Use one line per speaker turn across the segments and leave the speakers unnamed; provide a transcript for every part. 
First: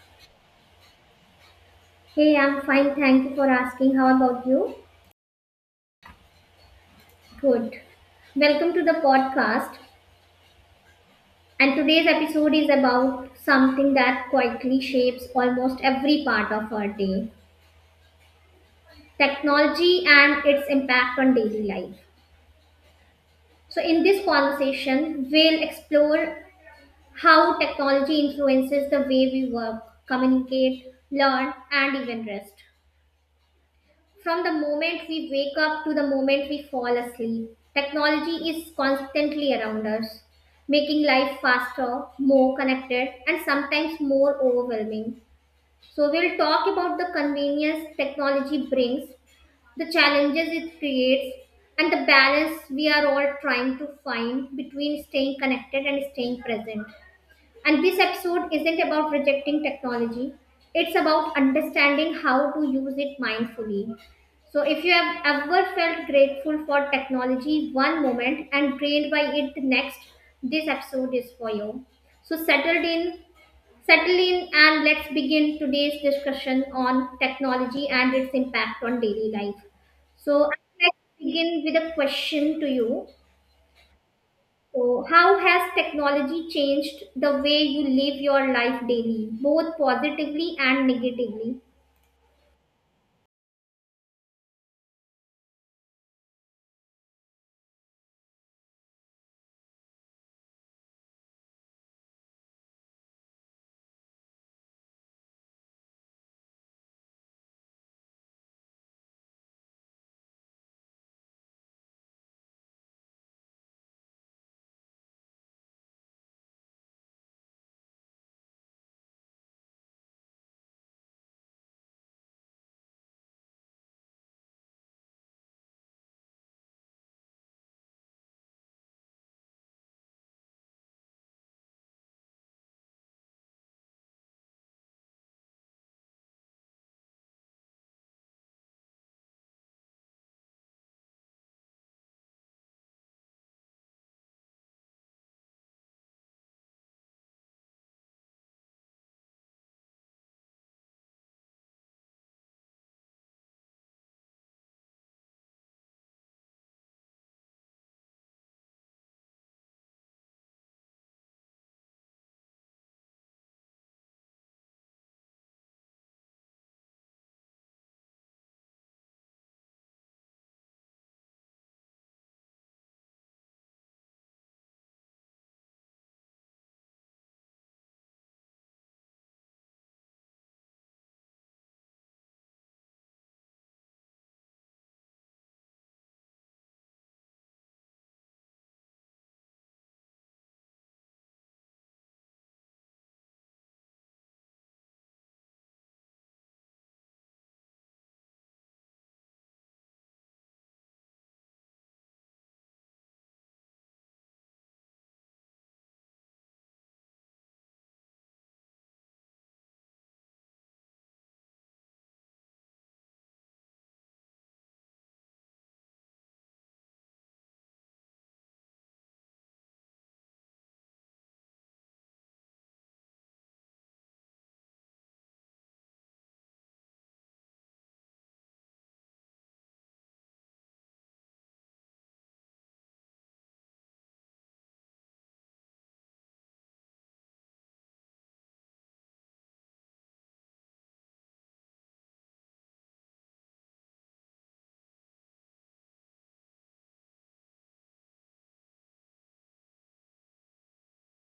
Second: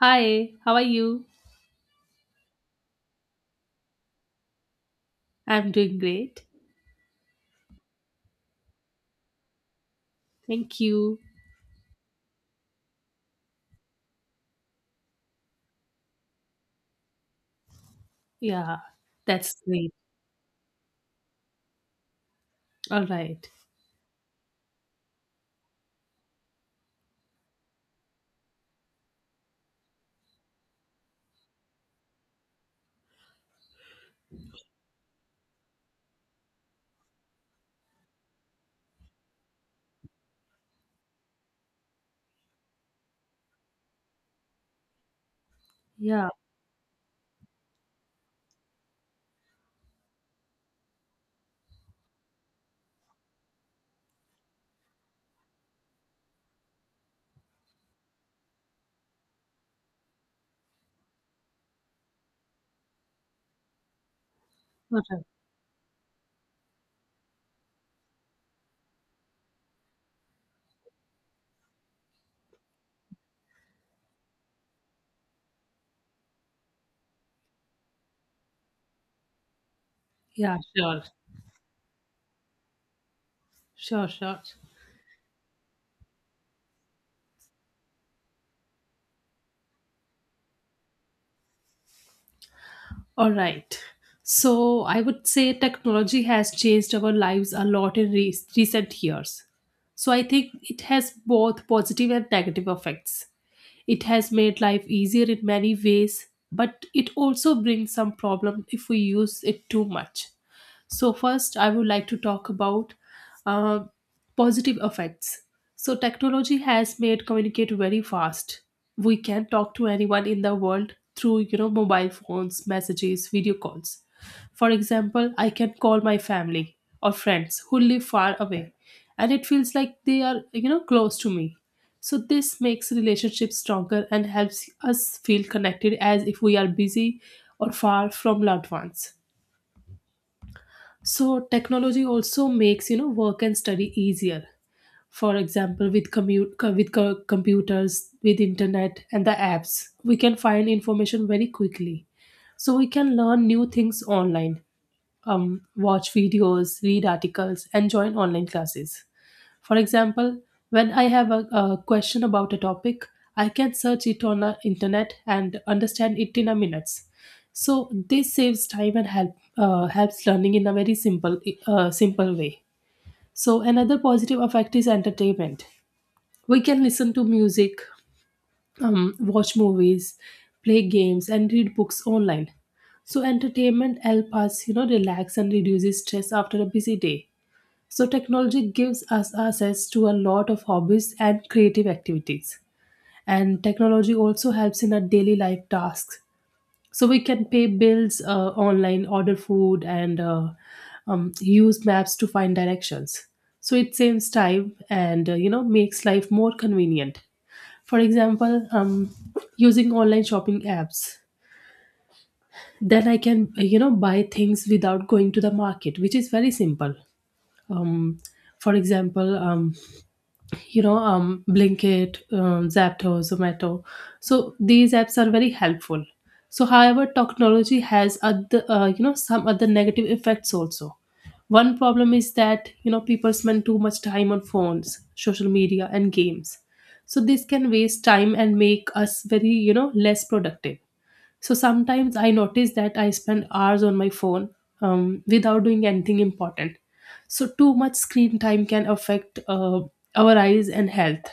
Hi, how are you?
Hey, I'm fine. Thank you for asking. How about you?
I'm doing great.
Good. Welcome to the podcast.
Thank you.
And today's episode is about something that quietly shapes almost every part of our day,
Yeah, that's great.
technology and its impact on daily life.
All right.
So, in this conversation, we'll explore how technology influences the way we work, communicate, learn, and even rest. From the moment we wake up to the moment we fall asleep, technology is constantly around us, making life faster, more connected, and sometimes more overwhelming. So,
Yeah,
we'll talk about the convenience technology brings, the challenges it creates, and the balance we are all trying to find between staying connected and staying present. And this episode isn't about rejecting technology, it's about understanding how to use it mindfully. So, if you
all
have
right.
ever felt grateful for technology one moment and drained by it the next, this episode is for you. So, settled in, settle in, and let's begin today's discussion on technology and its impact on daily life. So,
Yeah,
I'd like
sure.
to begin with a question to you.
Sure, sure.
So, how has technology changed the way you live your life daily, both positively and negatively?
All right. So, I would say technology has changed our lives a lot in recent years. So, I think it has both positive and negative effects. It has made life easier in many ways, but it also brings some problem if we use it too much. So, first, I would like to talk about uh, positive effects. So, technology has made communicate very fast. We can talk to anyone in the world through, mobile phones, messages, video calls. For example, I can call my family or friends who live far away, and it feels like they are, close to me. So this makes relationships stronger and helps us feel connected as if we are busy or far from loved ones. So technology also makes work and study easier. For example, with commute co- with co- computers, with internet and the apps, we can find information very quickly. So we can learn new things online, watch videos, read articles, and join online classes. For example, when I have a question about a topic, I can search it on the internet and understand it in a minutes. So this saves time and helps learning in a very simple way. So another positive effect is entertainment. We can listen to music, watch movies, play games, and read books online. So entertainment helps us, relax and reduces stress after a busy day. So, technology gives us access to a lot of hobbies and creative activities. And technology also helps in our daily life tasks. So, we can pay bills online, order food, and use maps to find directions. So, it saves time and makes life more convenient. For example, using online shopping apps, then I can buy things without going to the market, which is very simple. Um, for example, blinkit, zapto, zomato, so these apps are very helpful. So however, technology has other, some other negative effects also. One problem is that people spend too much time on phones, social media, and games. So this can waste time and make us very, less productive. So sometimes I notice that I spend hours on my phone without doing anything important. So too much screen time can affect our eyes and health.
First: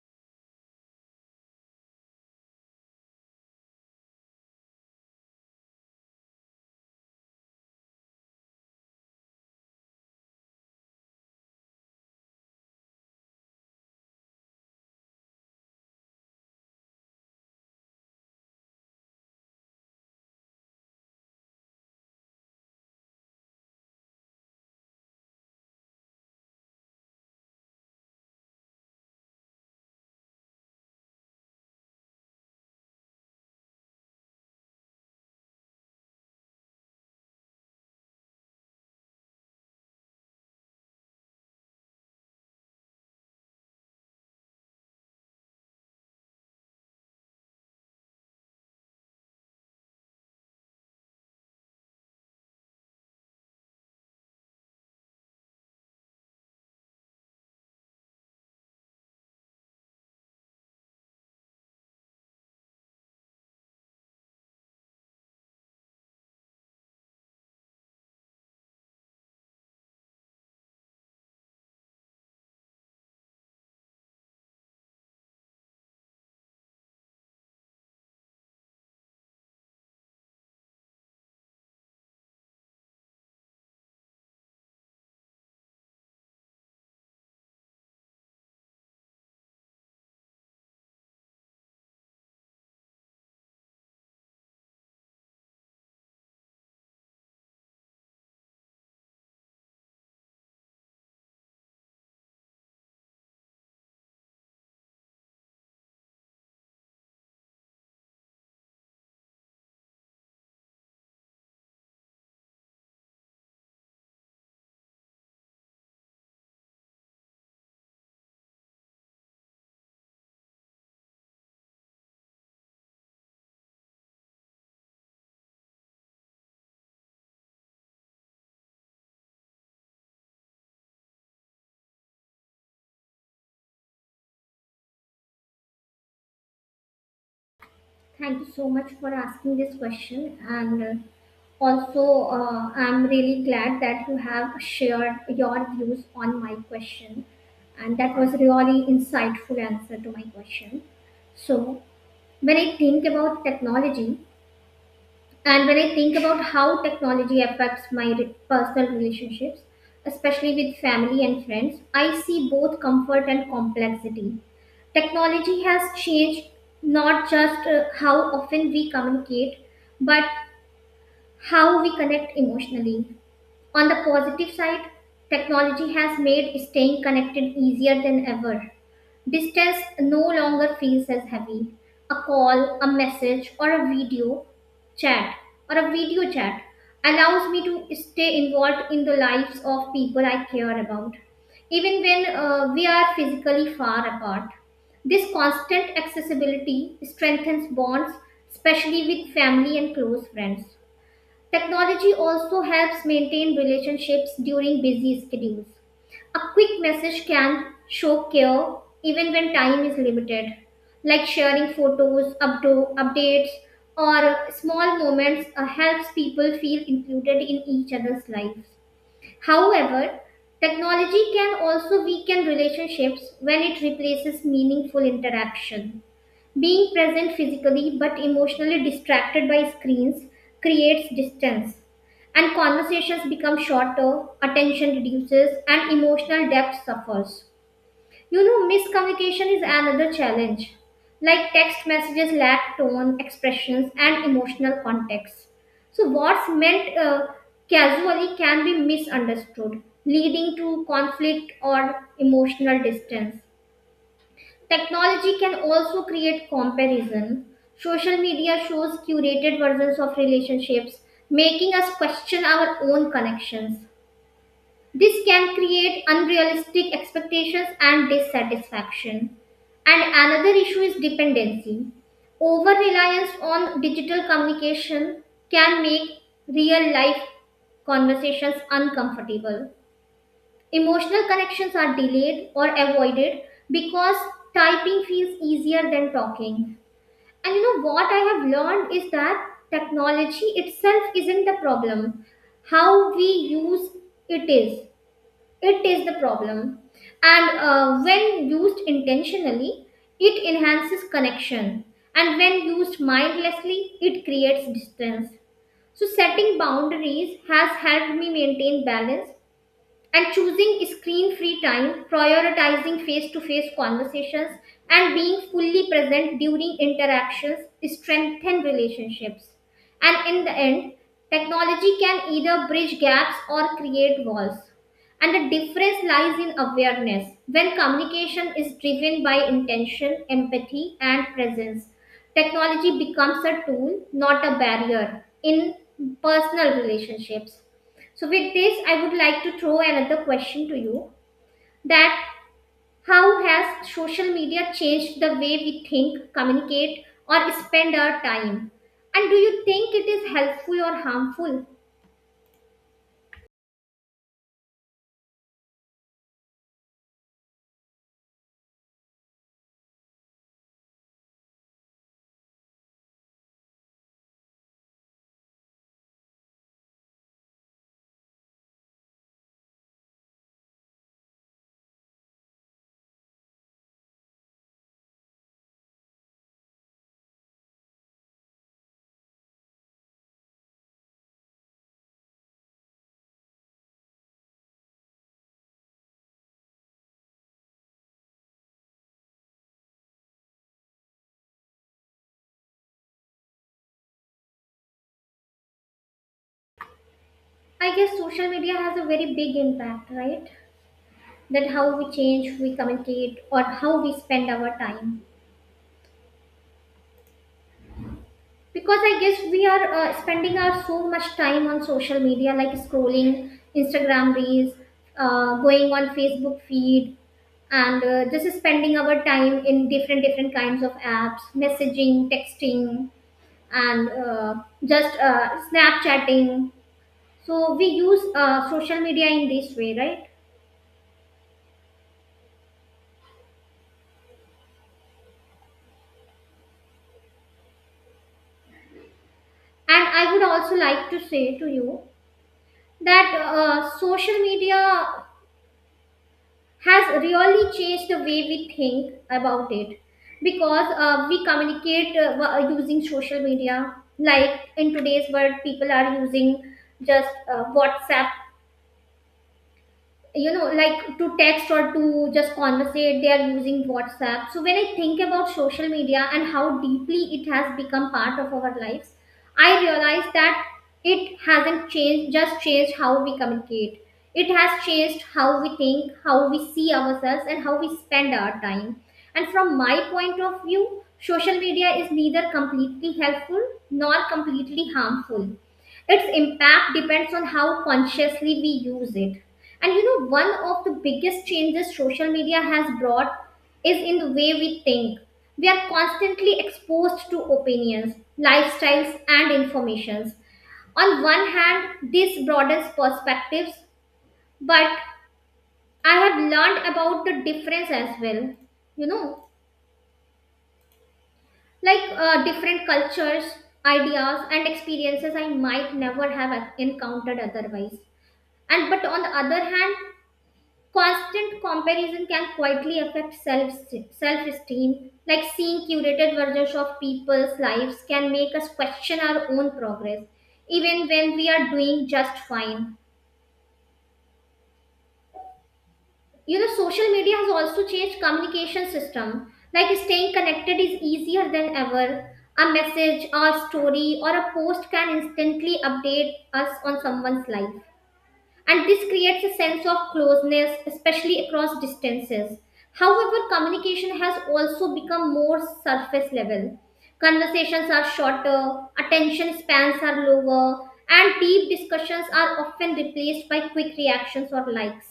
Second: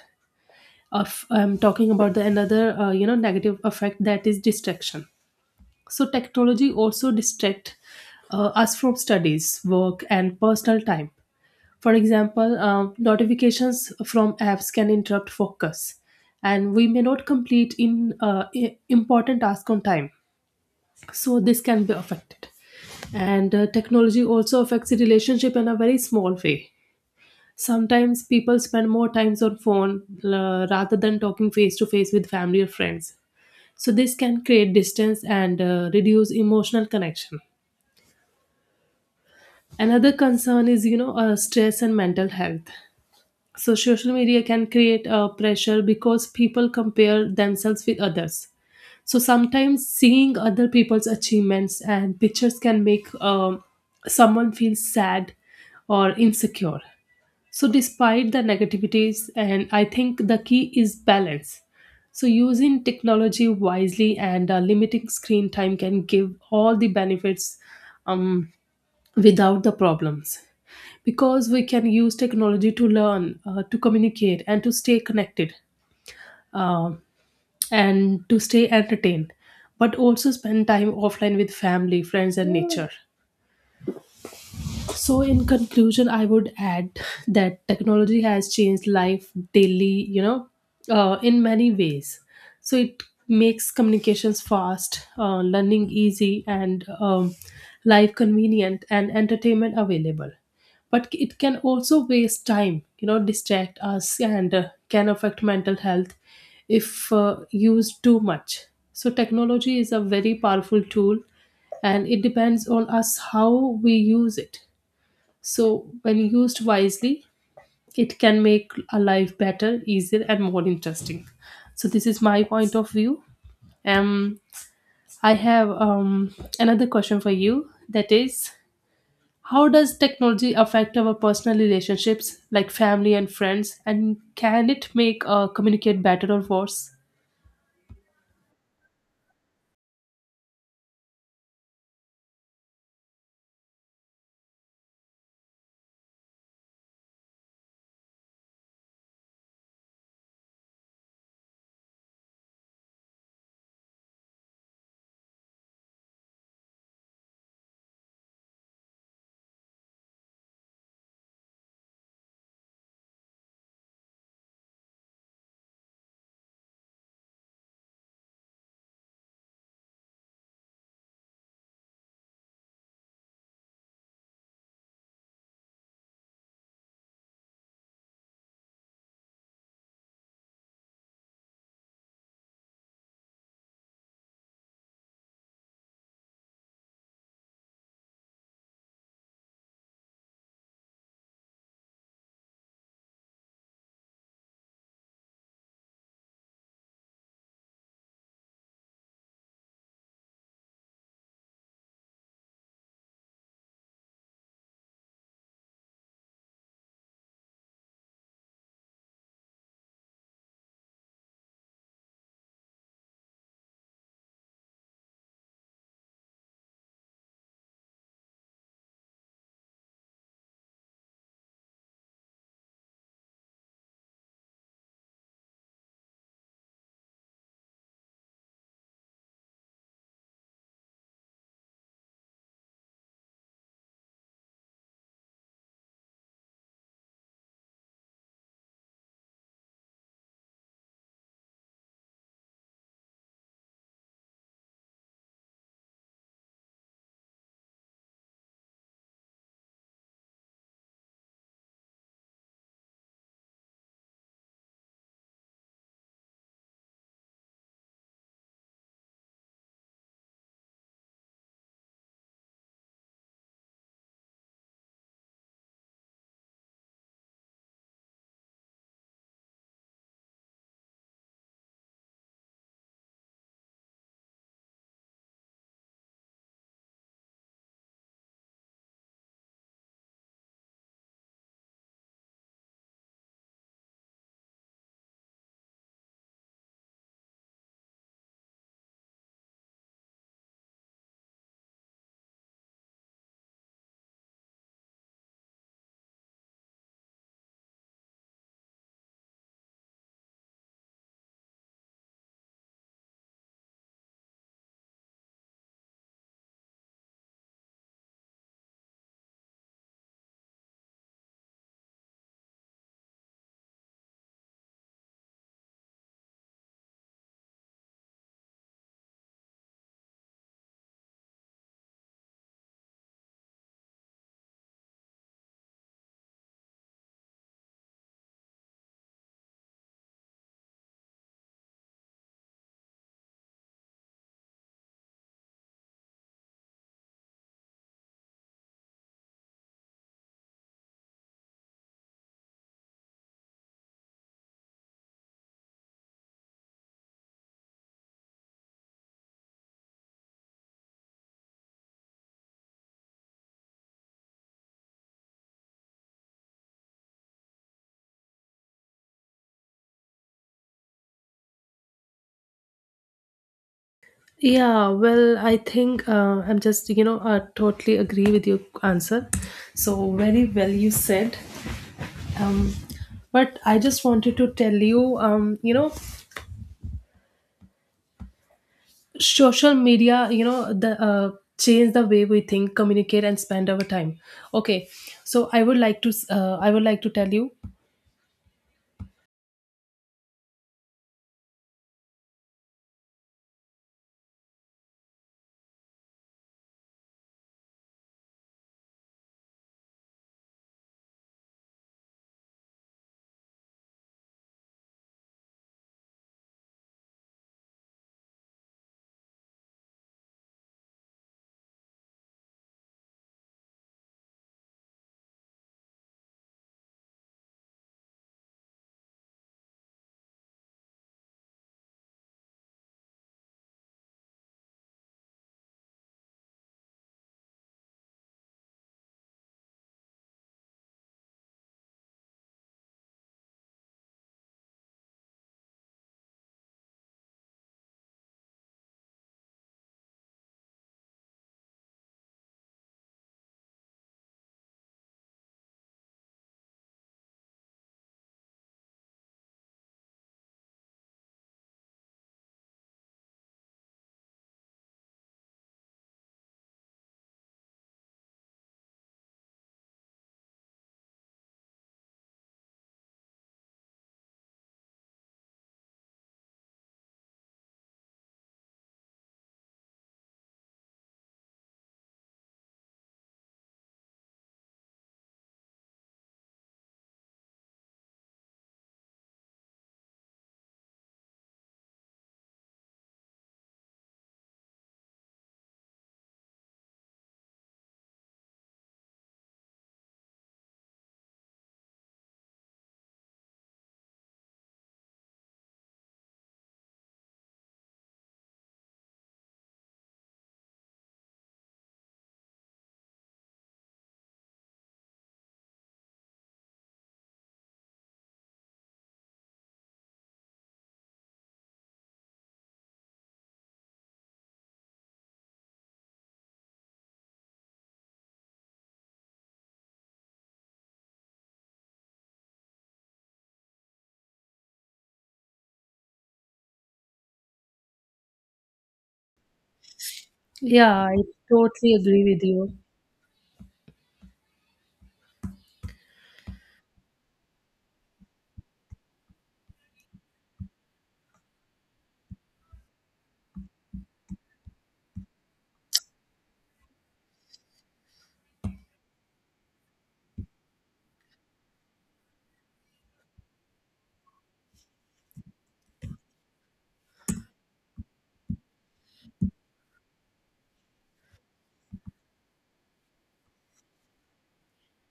Of I'm talking about the another, negative effect that is distraction. So technology also distract us from studies, work, and personal time. For example, notifications from apps can interrupt focus, and we may not complete in important task on time, so this can be affected. And technology also affects the relationship in a very small way. Sometimes people spend more times on phone rather than talking face to face with family or friends. So this can create distance and reduce emotional connection. Another concern is, stress and mental health. So social media can create a pressure because people compare themselves with others. So sometimes seeing other people's achievements and pictures can make someone feel sad or insecure. So, despite the negativities, and I think the key is balance. So, using technology wisely and limiting screen time can give all the benefits um, without the problems. Because we can use technology to learn, to communicate, and to stay connected. Um and to stay entertained, but also spend time offline with family, friends, and nature. So, in conclusion, I would add that technology has changed life daily, in many ways. So, it makes communications fast, learning easy, and life convenient, and entertainment available. But it can also waste time, distract us, and can affect mental health if used too much. So, technology is a very powerful tool and it depends on us how we use it. So, when used wisely, it can make a life better, easier, and more interesting. So, this is my point of view. Um, I have, another question for you, that is, how does technology affect our personal relationships like family and friends, and can it make communicate better or worse?
Thank you so much for asking this question. And also, I'm really glad that you have shared your views on my question. And that was really insightful answer to my question. So, when I think about technology, and when I think about how technology affects personal relationships, especially with family and friends, I see both comfort and complexity. Technology has changed not just how often we communicate, but how we connect emotionally. On the positive side, technology has made staying connected easier than ever. Distance no longer feels as heavy. A call, a message, or a video chat or a video chat allows me to stay involved in the lives of people I care about, even when we are physically far apart. This constant accessibility strengthens bonds, especially with family and close friends. Technology also helps maintain relationships during busy schedules. A quick message can show care even when time is limited, like sharing photos, updates, or small moments helps people feel included in each other's lives. However, technology can also weaken relationships when it replaces meaningful interaction. Being present physically but emotionally distracted by screens creates distance, and conversations become shorter, attention reduces, and emotional depth suffers. You know, miscommunication is another challenge. Like, text messages lack tone, expressions, and emotional context. So, what's meant casually can be misunderstood, leading to conflict or emotional distance. Technology can also create comparison. Social media shows curated versions of relationships, making us question our own connections. This can create unrealistic expectations and dissatisfaction. And another issue is dependency. Over reliance on digital communication can make real life conversations uncomfortable. Emotional connections are delayed or avoided because typing feels easier than talking. And you know what I have learned is that technology itself isn't the problem. How we use it is. It is the problem. And when used intentionally, it enhances connection. And when used mindlessly, it creates distance. So, setting boundaries has helped me maintain balance and choosing screen free time, prioritizing face to face conversations, and being fully present during interactions strengthen relationships. And in the end, technology can either bridge gaps or create walls. And the difference lies in awareness. When communication is driven by intention, empathy, and presence, technology becomes a tool, not a barrier in personal relationships. So, with this, I would like to throw another question to you: that how has social media changed the way we think, communicate, or spend our time? And do you think it is helpful or harmful?
Yeah, well, I think I'm just, I totally agree with your answer. So, very well you said. um but I just wanted to tell you, you know social media, you know the change the way we think, communicate, and spend our time. Okay, so I would like to I would like to tell you.
I guess social media has a very big impact, right? That how we change, we communicate, or how we spend our time. Because I guess we are spending our so much time on social media, like scrolling Instagram reels, going on Facebook feed, and just spending our time in different different kinds of apps, messaging, texting, and just snapchatting. So we use social media in this way, right? And I would also like to say to you that social media has really changed the way we think about it, because we communicate using social media. Like, in today's world people are using just WhatsApp, you know, like to text or to just conversate. They are using WhatsApp. So when I think about social media and how deeply it has become part of our lives, I realize that it hasn't changed just changed how we communicate, it has changed how we think, how we see ourselves, and how we spend our time. And from my point of view, social media is neither completely helpful nor completely harmful. Its impact depends on how consciously we use it. And you know, one of the biggest changes social media has brought is in the way we think. We are constantly exposed to opinions, lifestyles, and informations. On one hand, this broadens perspectives, but I have learned about the difference as well. You know, like different cultures, ideas, and experiences I might never have encountered otherwise. And but on the other hand, constant comparison can quietly affect self esteem. Like seeing curated versions of people's lives can make us question our own progress,
Yeah,
even
I
when we are
totally
doing
agree
just
with you.
fine. You know, social media has also changed communication system. Like staying connected is easier than ever. A message, a story, or a post can instantly update us on someone's life, and this creates a sense of closeness, especially across distances. However, communication has also become more surface level. Conversations are shorter, attention spans are lower, and deep discussions are often replaced by quick reactions or likes.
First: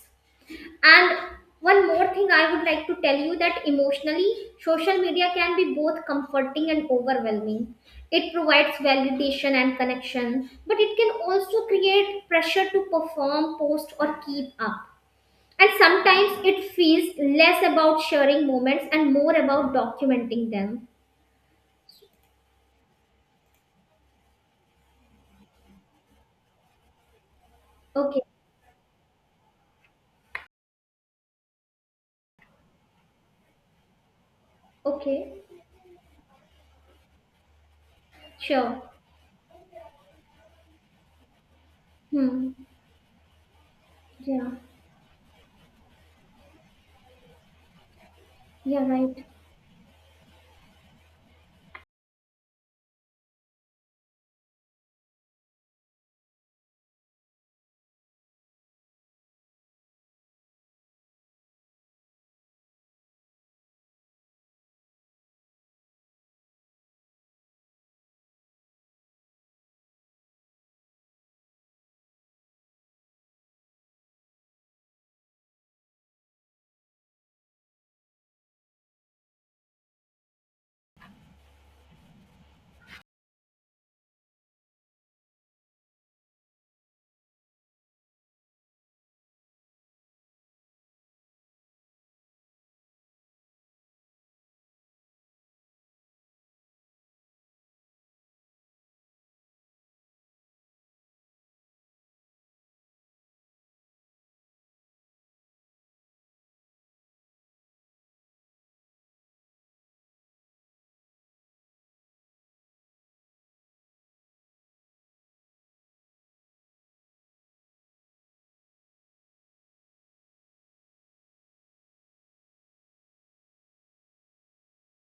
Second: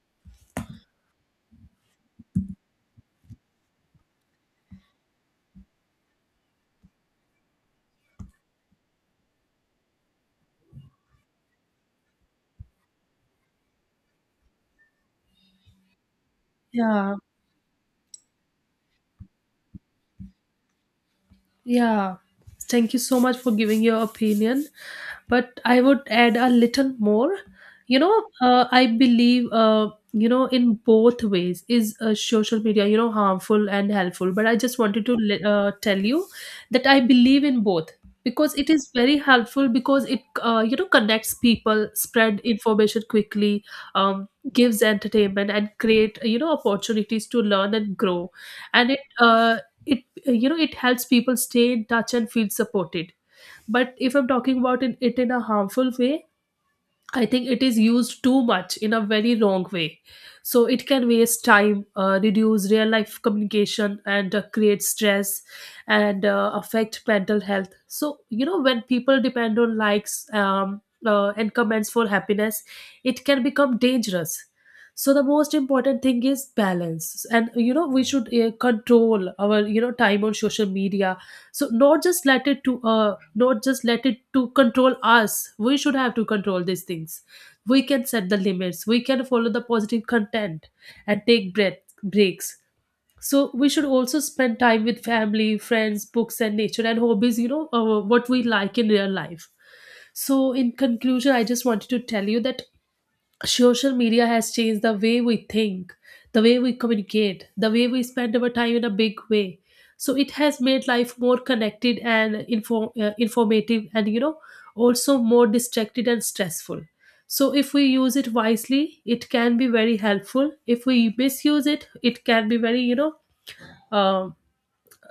And one more thing I would like to tell you, that emotionally, social media can be both comforting and overwhelming. It provides validation and connection, but it can also create pressure to perform, post, or keep up. And sometimes it
Yeah.
feels less about sharing moments and more about documenting them.
Yeah, thank you so much for giving your opinion. But I would add a little more. You
Okay,
know, I believe in both ways is, social media, harmful and helpful. But I just wanted to
okay,
tell you that I believe in both, because it
sure.
is very helpful because it, connects people, spread
Hmm.
information quickly,
Yeah,
gives entertainment and create, opportunities to learn and grow.
yeah,
And it,
right.
uh, it it helps people stay in touch and feel supported. But if I'm talking about it in a harmful way, I think it is used too much in a very wrong way. So it can waste time, reduce real life communication, and create stress and affect mental health. So, you know, when people depend on likes and comments for happiness, it can become dangerous. So the most important thing is balance, and you know we should control our time on social media, so not just let it to not just let it to control us. We should have to control these things. We can set the limits, we can follow the positive content, and take breath breaks. So we should also spend time with family, friends, books, and nature, and hobbies, what we like in real life. So in conclusion, I just wanted to tell you that social media has changed the way we think, the way we communicate, the way we spend our time in a big way. So it has made life more connected and informative, and you know, also more distracted and stressful. So if we use it wisely, it can be very helpful. If we misuse it, it can be very, um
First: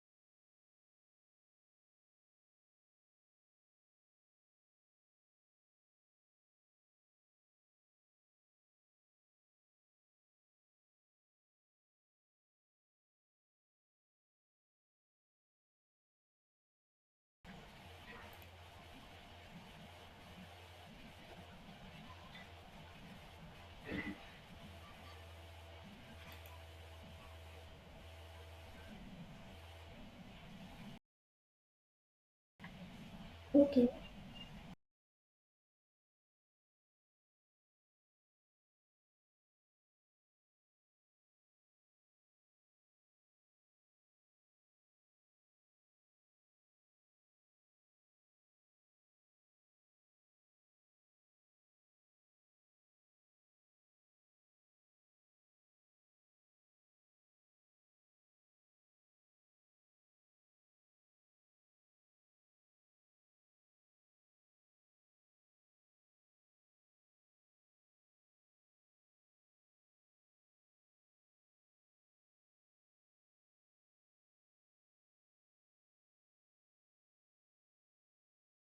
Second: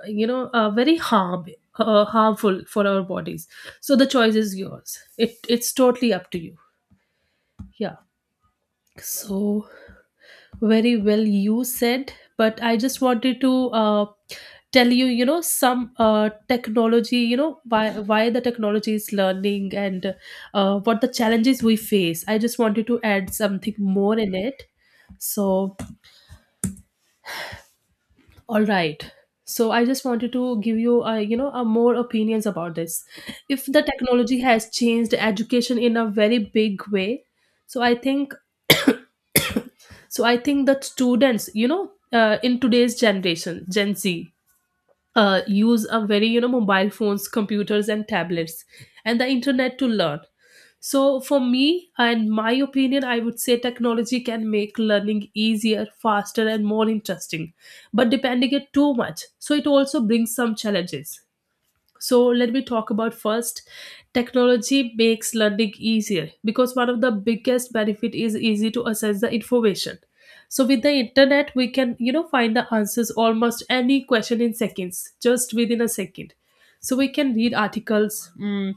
you know, very harm harmful for our bodies. So the choice is yours. It's totally up to you. Yeah. So, very well you said, but I just wanted to tell you, some technology, why the technology is learning and what the challenges we face. I just wanted to add something more in it. So, all right. So I just wanted to give you, a more opinions about this. If the
Okay,
technology has changed education in a very big way, so I think, that students, in today's generation, Gen Z, use a very mobile phones, computers, and tablets, and the internet to learn. So for me and my opinion, I would say technology can make learning easier, faster, and more interesting. But depending it too much, so it also brings some challenges. So let me talk about first, technology makes learning easier because one of the biggest benefit is easy to access the information. So with the internet we can find the answers almost any question in seconds, just within a second. So we can read articles, mm,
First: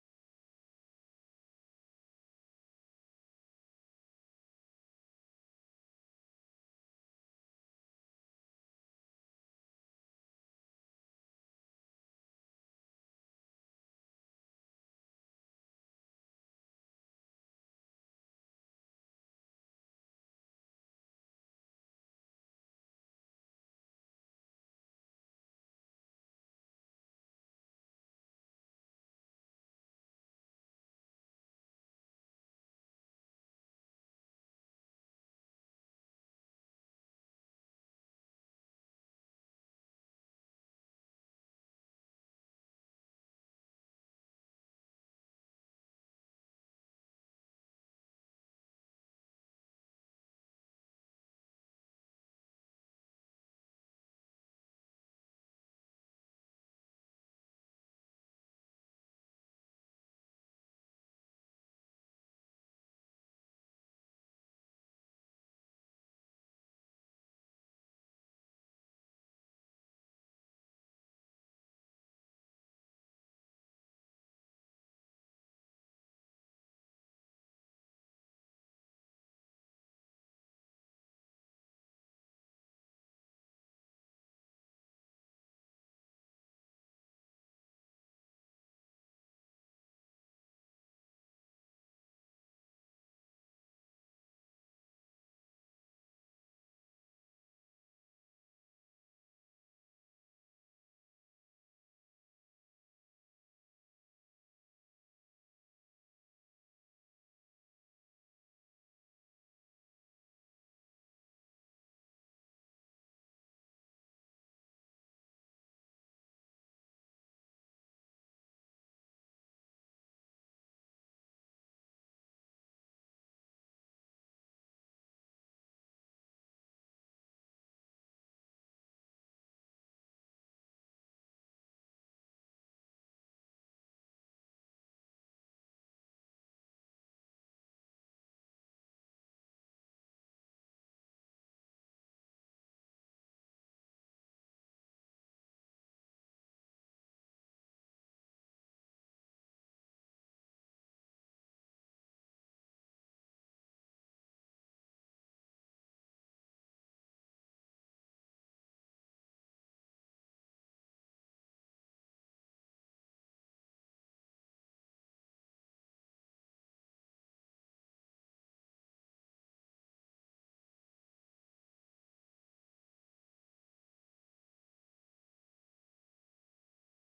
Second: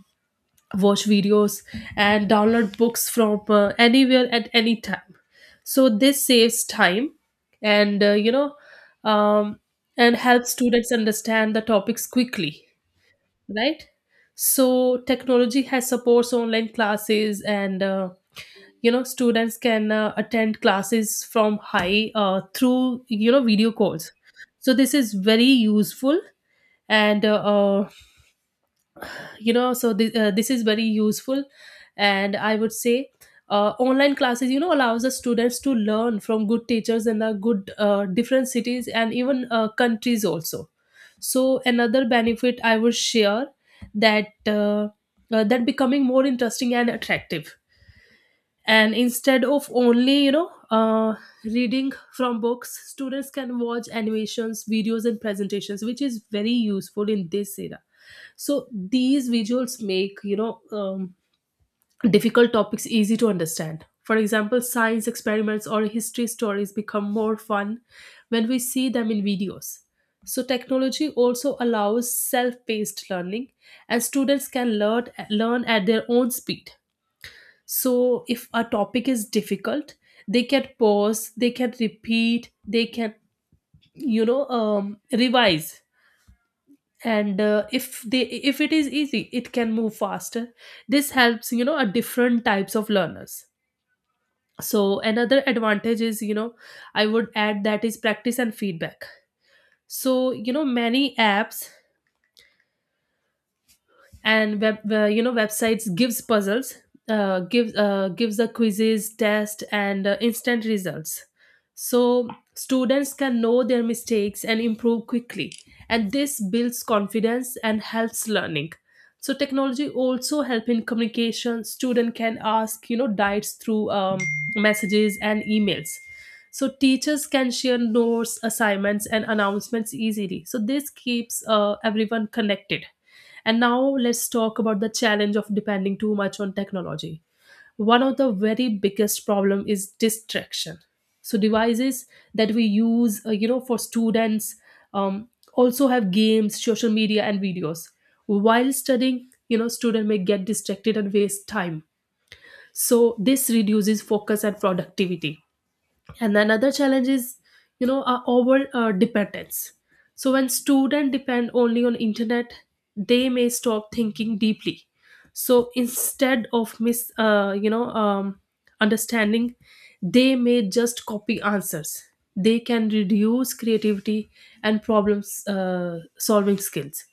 watch videos, and download books from anywhere at any time. So this saves time and you know um, and helps students understand the topics quickly, right. So technology has supports online classes and students can attend classes from high through video calls. So this is very useful and so this is very useful. And I would say online classes allows the students to learn from good teachers in the good different cities and even countries also. So another benefit I would share that uh, that becoming more interesting and attractive, and instead of only reading from books students can watch animations videos and presentations, which is very useful in this era. So these visuals make difficult topics easy to understand. For example, science experiments or history stories become more fun when we see them in videos. So technology also allows self-paced learning and students can learn at their own speed. So if a topic is difficult, they can pause, they can repeat, they can revise, and if they, if it is easy it can move faster. This helps a different types of learners. So another advantage is, I would add, that is practice and feedback. So many apps and websites gives puzzles, gives the quizzes test and instant results. So students can know their mistakes and improve quickly, and this builds confidence and helps learning. So technology also help in communication. Student can ask diets through messages and emails. So teachers can share notes assignments and announcements easily, so this keeps everyone connected. And now let's talk about the challenge of depending too much on technology. One of the very biggest problem is distraction. So devices that we use, for students, um, also have games, social media, and videos. While studying, you know, student may get distracted and waste time. So this reduces focus and productivity. And another challenge is, you know, our over dependence. So when students depend only on internet, they may stop thinking deeply. So instead of mis you know understanding, they may just copy answers. They can reduce creativity and problem solving skills.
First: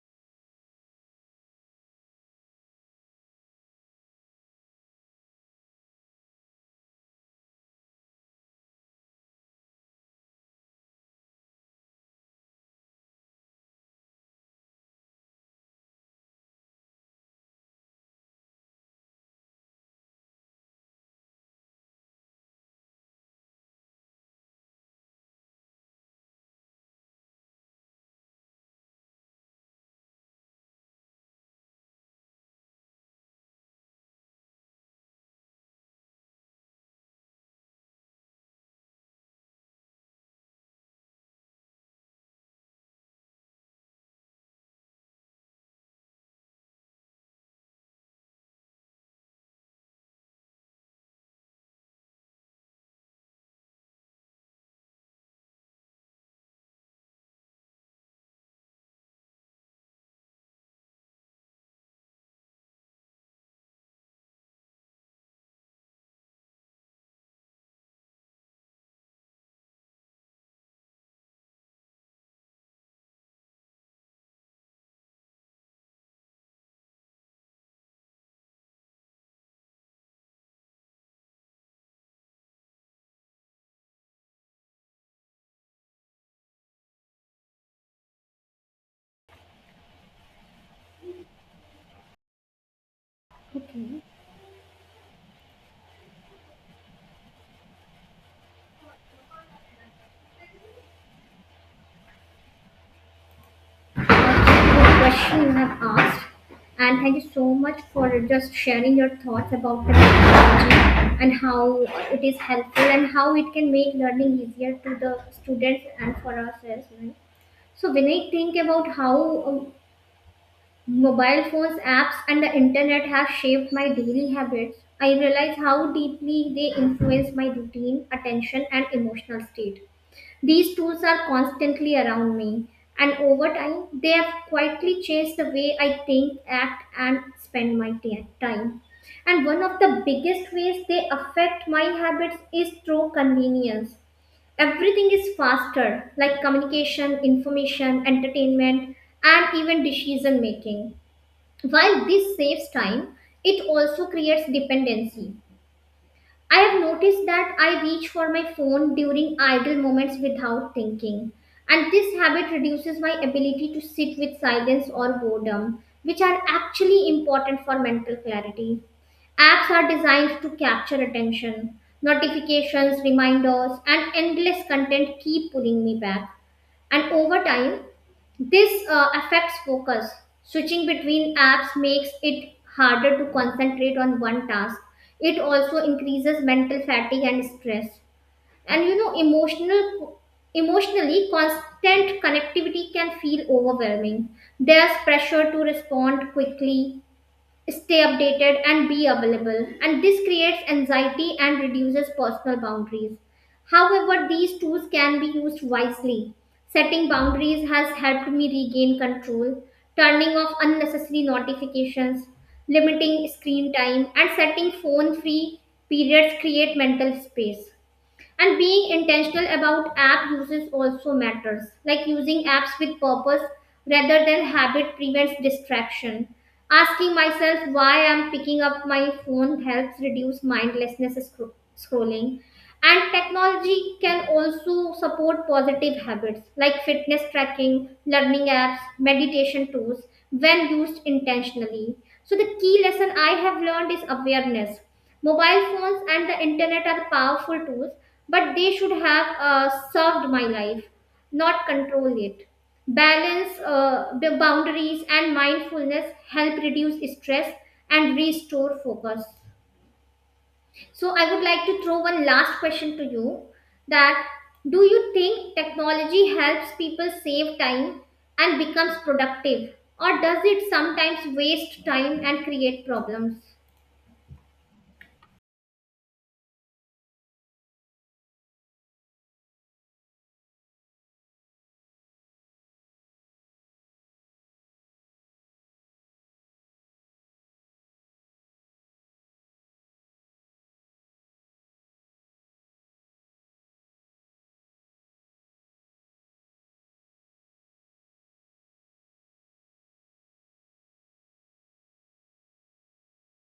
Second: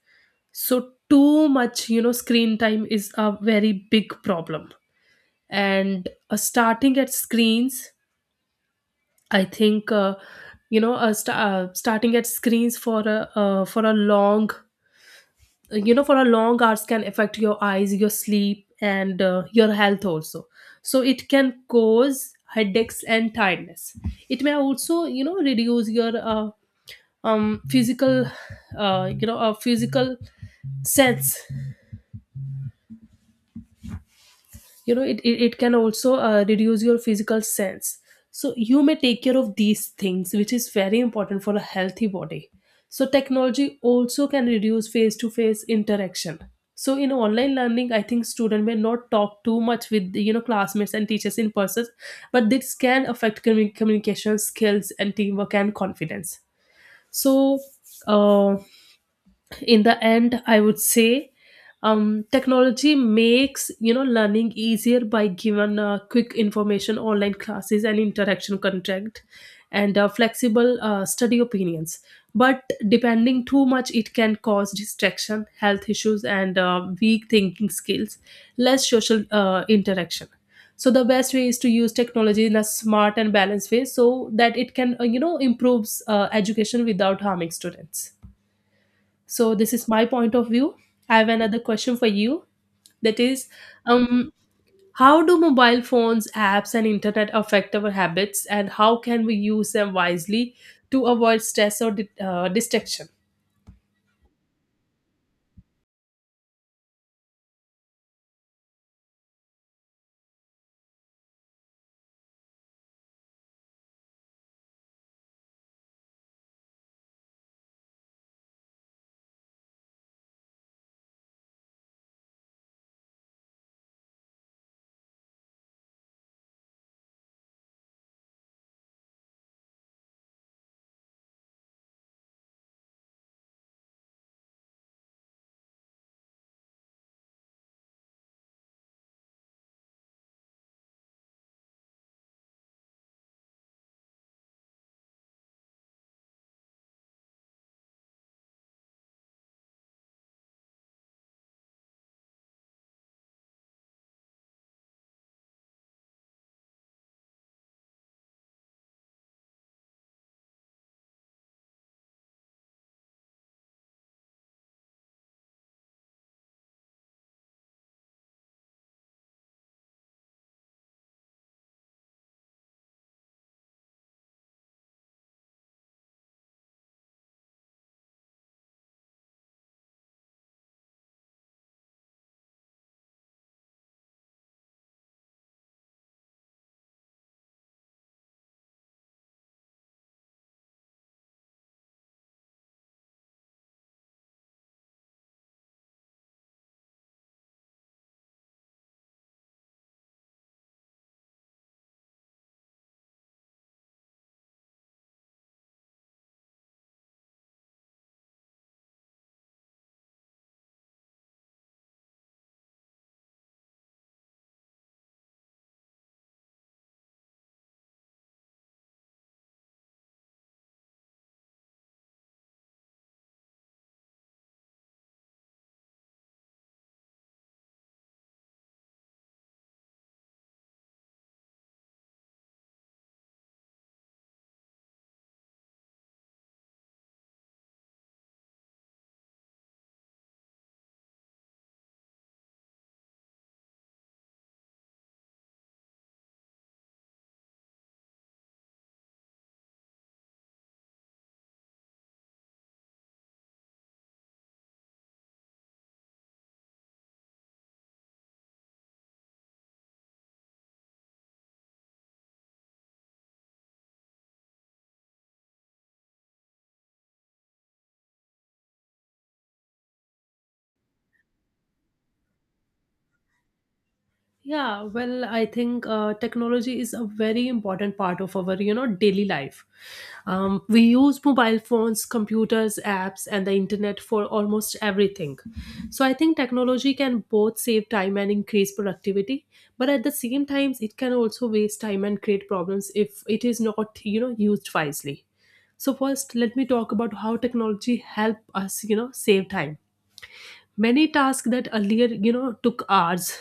So too much, you know, screen time is a very big problem. And starting at screens, I think, starting at screens for a, for a long, you know, for a long hours can affect your eyes, your sleep, and your health also. So it can cause headaches and tiredness. It may also, you know, reduce your physical, physical sense. You know, it can also reduce your physical sense. So you may take care of these things which is very important for a healthy body. So technology also can reduce face to face interaction. So in online learning I think student may not talk too much with, you know, classmates and teachers in person. But this can affect communication skills and teamwork and confidence. So, uh, in the end I would say, technology makes, you know, learning easier by giving quick information, online classes, and interaction content, and flexible study opinions. But depending too much, it can cause distraction, health issues, and weak thinking skills, less social interaction. So the best way is to use technology in a smart and balanced way, so that it can, improves education without harming students. So this is my point of view. I have another question for you. That is,
okay,
um, how do mobile phones, apps, and internet affect our habits, and how can we use them wisely to avoid stress or distraction?
the question you have asked. And thank you so much for just sharing your thoughts about the technology and how it is helpful and how it can make learning easier to the students and for us as well. So when I think about how um, mobile phones, apps, and the internet have shaped my daily habits, I realize how deeply they influence my routine, attention, and emotional state. These tools are constantly around me, and over time, they have quietly changed the way I think, act, and spend time. And one of the biggest ways they affect my habits is through convenience. Everything is faster, like communication, information, entertainment, and even decision making. While this saves time, it also creates dependency. I have noticed that I reach for my phone during idle moments without thinking, and this habit reduces my ability to sit with silence or boredom, which are actually important for mental clarity. Apps are designed to capture attention. Notifications, reminders, and endless content keep pulling me back, and over time, this affects focus. Switching between apps makes it harder to concentrate on one task. It also increases mental fatigue and stress. And you know, emotionally, constant connectivity can feel overwhelming. There's pressure to respond quickly, stay updated, and be available, and this creates anxiety and reduces personal boundaries. However, these tools can be used wisely. Setting boundaries has helped me regain control. Turning off unnecessary notifications, limiting screen time, and setting phone free periods create mental space. And being intentional about app uses also matters. Like using apps with purpose rather than habit prevents distraction. Asking myself why I'm picking up my phone helps reduce mindlessness scrolling. And technology can also support positive habits like fitness tracking, learning apps, meditation tools, when used intentionally. So the key lesson I have learned is awareness. Mobile phones and the internet are powerful tools, but they should have served my life, not control it. Balance, boundaries, and mindfulness help reduce stress and restore focus. So, I would like to throw one last question to you, that do you think technology helps people save time and becomes productive, or does it sometimes waste time and create problems?
Yeah, well, I think technology is a very important part of our, you know, daily life. We use mobile phones, computers, apps, and the internet for almost everything. So I think technology can both save time and increase productivity, but at the same time, it can also waste time and create problems if it is not, you know, used wisely. So first, let me talk about how technology help us, you know, save time. Many tasks that earlier, you know, took hours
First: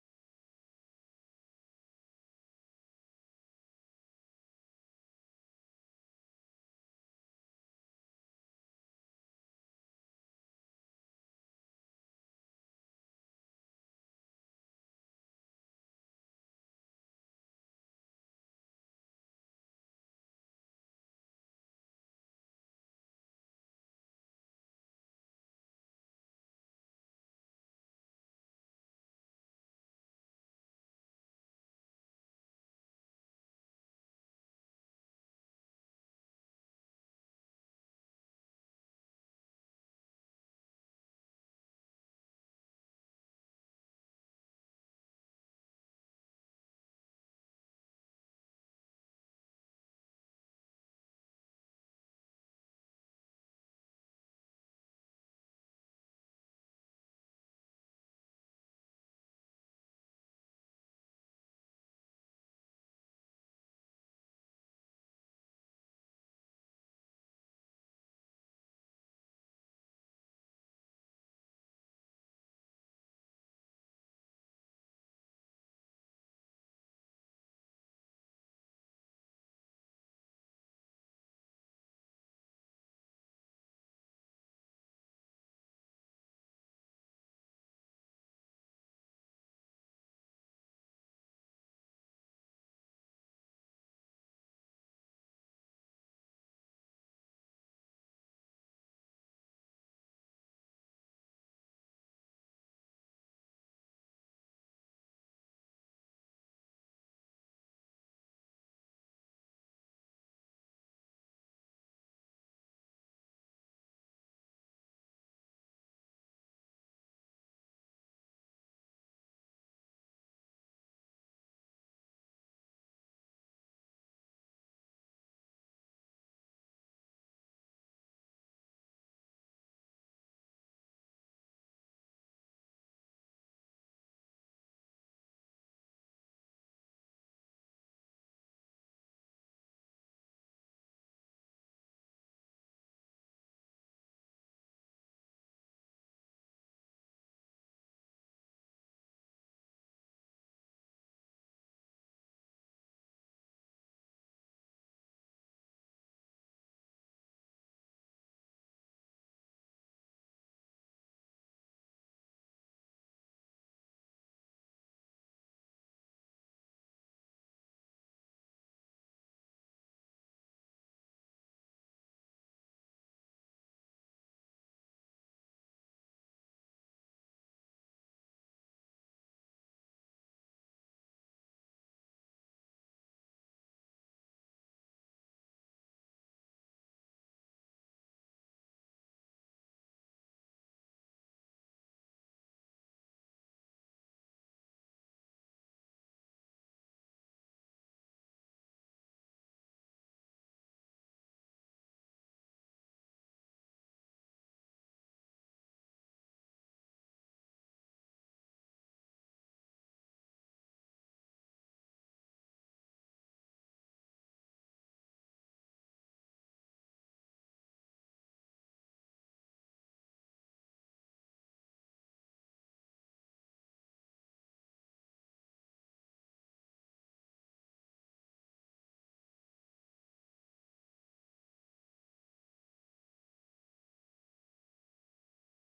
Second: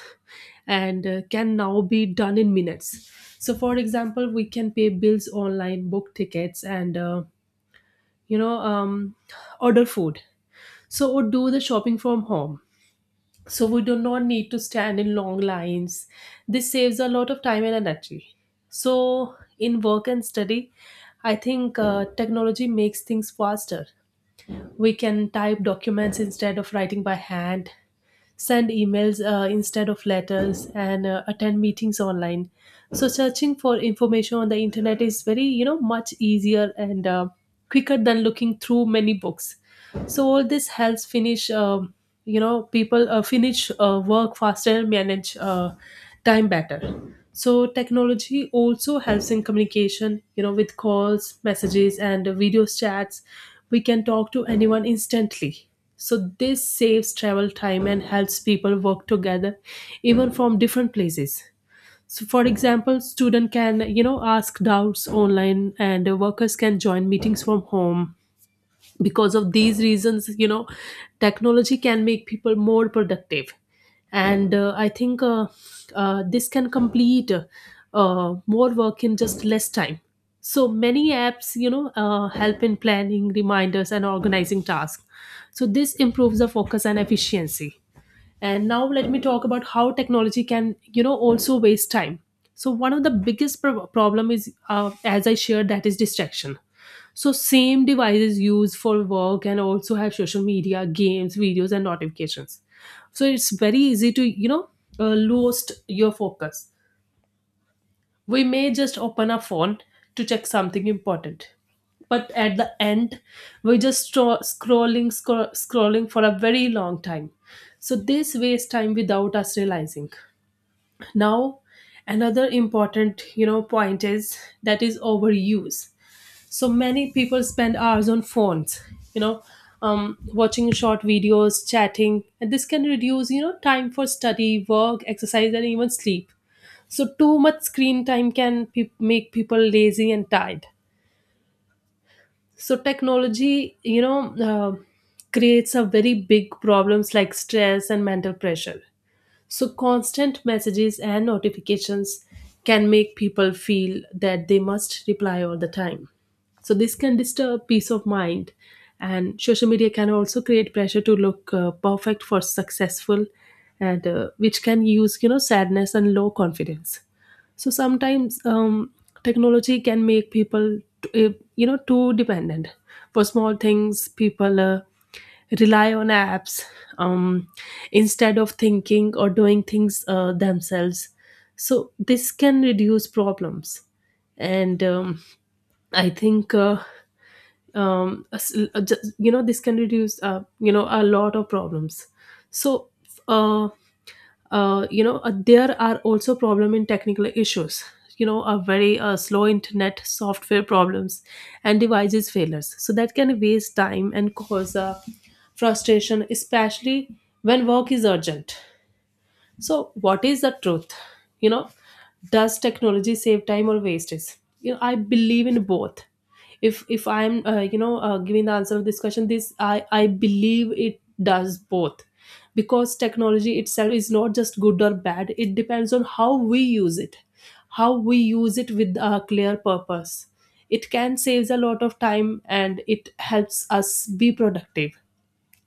and can now be done in minutes. So, for example, we can pay bills online, book tickets, and you know, um, order food. So, or do the shopping from home. So, we do not need to stand in long lines. This saves a lot of time and energy. So, in work and study, I think technology makes things faster. We can type documents instead of writing by hand, send emails instead of letters, and attend meetings online. So searching for information on the internet is very, you know, much easier and quicker than looking through many books. So all this helps finish, people finish work faster and manage time better. So technology also helps in communication, you know, with calls, messages, and video chats. We can talk to anyone instantly. So this saves travel time and helps people work together, even from different places. So, for example, student can, you know, ask doubts online, and workers can join meetings from home. Because of these reasons, you know, technology can make people more productive, and I think, this can complete more work in just less time. So many apps, you know, help in planning, reminders, and organizing tasks. So this improves the focus and efficiency. And now let me talk about how technology can, you know, also waste time. So one of the biggest problem is, as I shared, that is distraction. So same devices used for work and also have social media, games, videos, and notifications. So it's very easy to, you know, lose your focus. We may just open our phone to check something important. But at the end, we're just scrolling, scrolling for a very long time. So this wastes time without us realizing. Now, another important, you know, point is, that is overuse. So many people spend hours on phones, you know, watching short videos, chatting, and this can reduce, you know, time for study, work, exercise, and even sleep. So, too much screen time can make people lazy and tired. So, technology, creates a very big problems like stress and mental pressure. So, constant messages and notifications can make people feel that they must reply all the time. So, this can disturb peace of mind. And social media can also create pressure to look perfect for successful, and which can use, you know, sadness and low confidence. So sometimes, technology can make people you know, too dependent. For small things people rely on apps, um, instead of thinking or doing things, themselves. So this can reduce problems. And, I think, you know, this can reduce, you know, a lot of problems. So, uh, there are also problem in technical issues, you know, a very, slow internet, software problems, and devices failures. So that can waste time and cause frustration, especially when work is urgent. So, what is the truth? You know, does technology save time or waste it? You know, I believe in both. If I'm, giving the answer of this question, this I believe it does both, because technology itself is not just good or bad. It depends on how we use it, how we use it with a clear purpose. It can save a lot of time and it helps us be productive.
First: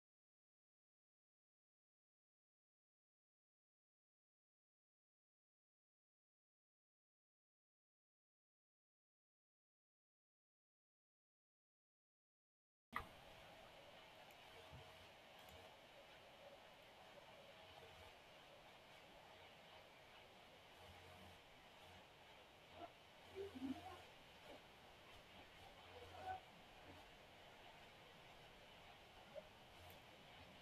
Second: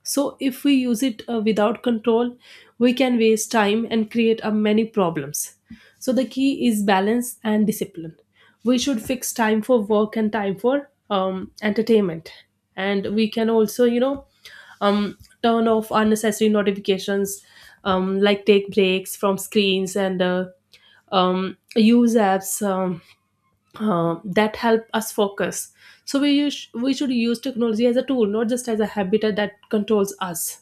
So, if we use it without control, we can waste time and create many problems. So, the key is balance and discipline. We should fix time for work and time for, entertainment. And we can also, you know, um, turn off unnecessary notifications, like take breaks from screens, and use apps, that help us focus. So we should use technology as a tool, not just as a habit that controls us.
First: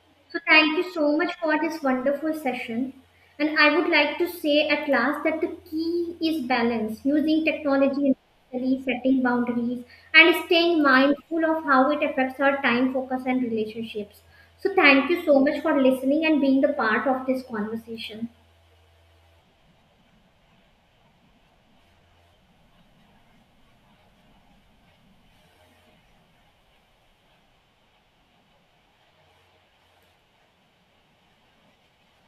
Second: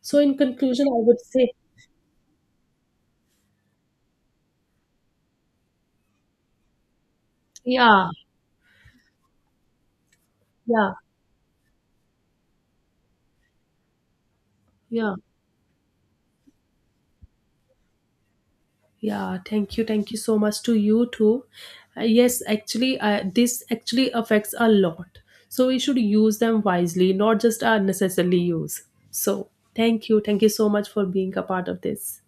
So in
So, thank
conclusion,
you
I
so
would
much
say,
for this wonderful session. And I would like to say at last that the key is balance, using
yeah,
technology intentionally, setting boundaries, and staying
yeah,
mindful of how it affects our time, focus, and relationships. So, thank
yeah,
you so much for listening and being the part of this conversation.
yeah. Thank you so much to you too. Yes, actually, this actually affects a lot. So we should use them wisely, not just unnecessarily use. So thank you so much for being a part of this.